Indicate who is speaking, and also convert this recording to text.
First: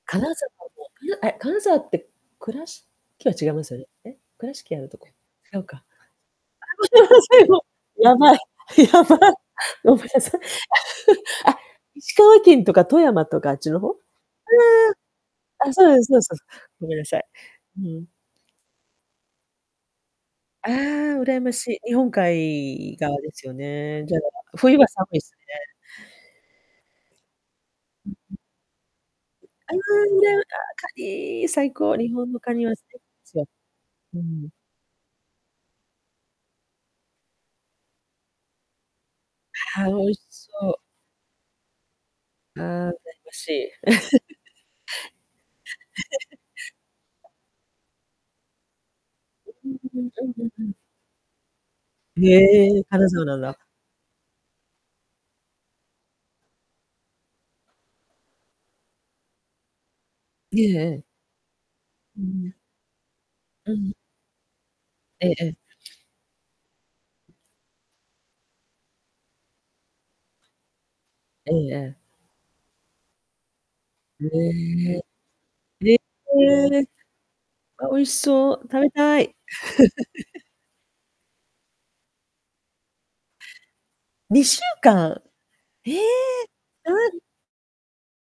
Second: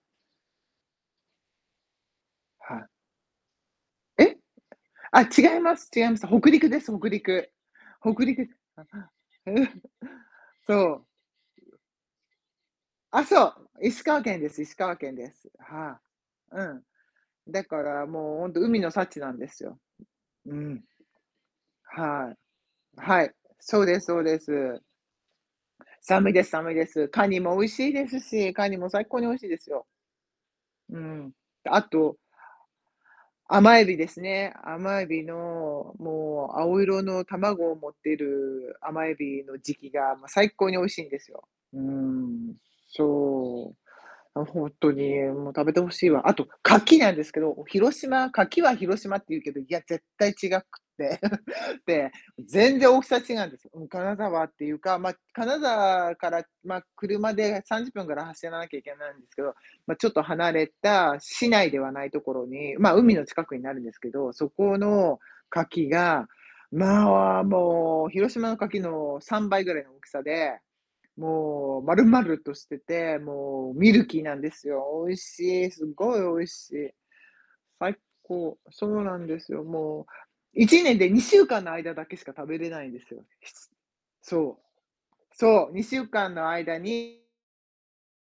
Speaker 1: 金沢で、う、あれ、金沢って倉
Speaker 2: はい。
Speaker 1: 敷は違いますよね。え、
Speaker 2: え？
Speaker 1: 倉敷あるとこ？
Speaker 2: あ、違
Speaker 1: 違
Speaker 2: い
Speaker 1: う
Speaker 2: ま
Speaker 1: か。
Speaker 2: す違います、北陸です。北
Speaker 1: [unintelligible] せ
Speaker 2: 陸。
Speaker 1: ん、も。や
Speaker 2: 北
Speaker 1: ばい。
Speaker 2: 陸。
Speaker 1: やばい。
Speaker 2: ああ、うん、
Speaker 1: ごめんなさい。
Speaker 2: そ
Speaker 1: あ、
Speaker 2: う。
Speaker 1: 石川県とか富
Speaker 2: あ、
Speaker 1: 山と
Speaker 2: そ
Speaker 1: かあ
Speaker 2: う、
Speaker 1: っちの方？
Speaker 2: 石川県です。石川県です。
Speaker 1: ええ。あ、そう
Speaker 2: は
Speaker 1: ですそうです。
Speaker 2: あ。う
Speaker 1: ごめんなさい。
Speaker 2: ん。だ
Speaker 1: う
Speaker 2: か
Speaker 1: ん。
Speaker 2: らもうほんと、海の幸なんですよ。う
Speaker 1: ああ、
Speaker 2: ん。
Speaker 1: 羨ましい。日本
Speaker 2: は
Speaker 1: 海
Speaker 2: い、
Speaker 1: 側
Speaker 2: は
Speaker 1: で
Speaker 2: い、
Speaker 1: すよ
Speaker 2: そうです
Speaker 1: ね。じゃ
Speaker 2: そ
Speaker 1: あ、
Speaker 2: うで
Speaker 1: 冬
Speaker 2: す。
Speaker 1: は寒いすね。
Speaker 2: 寒いです寒いです。カニも美味しいですし。カニも最高に美味しいです
Speaker 1: ああ、
Speaker 2: よ。
Speaker 1: うらあ、カ
Speaker 2: うん。
Speaker 1: ニ、
Speaker 2: で、
Speaker 1: 最
Speaker 2: あ
Speaker 1: 高、日
Speaker 2: と
Speaker 1: 本のカニは [unintelligible] ですよ。
Speaker 2: 甘海老で
Speaker 1: う
Speaker 2: す
Speaker 1: ん。
Speaker 2: ね。甘海老のもう青色の卵を持っている甘海老の時
Speaker 1: あ
Speaker 2: 期
Speaker 1: あ、美味
Speaker 2: が、
Speaker 1: し
Speaker 2: ま、最高
Speaker 1: そう。
Speaker 2: に美味しいんですよ。うーん。
Speaker 1: ああ、羨ましい。
Speaker 2: そう。も、ほんとにもう食べてほしいわ。あ と牡蠣なんですけど、広島牡蠣は広島っていうけど、い
Speaker 1: うん
Speaker 2: や、
Speaker 1: う
Speaker 2: 絶
Speaker 1: ん、あん、
Speaker 2: 対違
Speaker 1: う
Speaker 2: くっ
Speaker 1: うん。
Speaker 2: て、で、
Speaker 1: へ
Speaker 2: 全
Speaker 1: え、
Speaker 2: 然大き
Speaker 1: 金
Speaker 2: さ
Speaker 1: 沢
Speaker 2: 違
Speaker 1: なん
Speaker 2: うん
Speaker 1: だ。
Speaker 2: ですよ。金沢っていうか、ま、金沢から、ま、車で30分ぐらい走らなきゃいけないんですけど、ま、ちょっと離
Speaker 1: ええ
Speaker 2: れ
Speaker 1: ええ。
Speaker 2: た市内ではないと
Speaker 1: う
Speaker 2: ころ
Speaker 1: ん。
Speaker 2: に、ま、海の近くに
Speaker 1: う
Speaker 2: なるん
Speaker 1: ん。
Speaker 2: ですけど、そこの
Speaker 1: ええ。
Speaker 2: 牡蠣が、まあ、もう広島の牡蠣の3倍ぐらいの大きさで、
Speaker 1: ええ
Speaker 2: もう
Speaker 1: ええ。
Speaker 2: 丸々としてて、もうミルキー
Speaker 1: へ
Speaker 2: なんです
Speaker 1: え。
Speaker 2: よ。美味しい、すっ
Speaker 1: え
Speaker 2: ごい美味し
Speaker 1: ええ。
Speaker 2: い。
Speaker 1: あ、美
Speaker 2: 最
Speaker 1: 味しそ
Speaker 2: 高。
Speaker 1: う、食
Speaker 2: そ
Speaker 1: べ
Speaker 2: うな
Speaker 1: た
Speaker 2: ん
Speaker 1: い。
Speaker 2: ですよ、もう。1年で2週間の間だけしか食べれないんですよ。ひつ
Speaker 1: にし
Speaker 2: そ
Speaker 1: ゅうかん。
Speaker 2: う。そう、に
Speaker 1: へ
Speaker 2: しゅ
Speaker 1: え、
Speaker 2: うかんの間
Speaker 1: あ、ん。
Speaker 2: に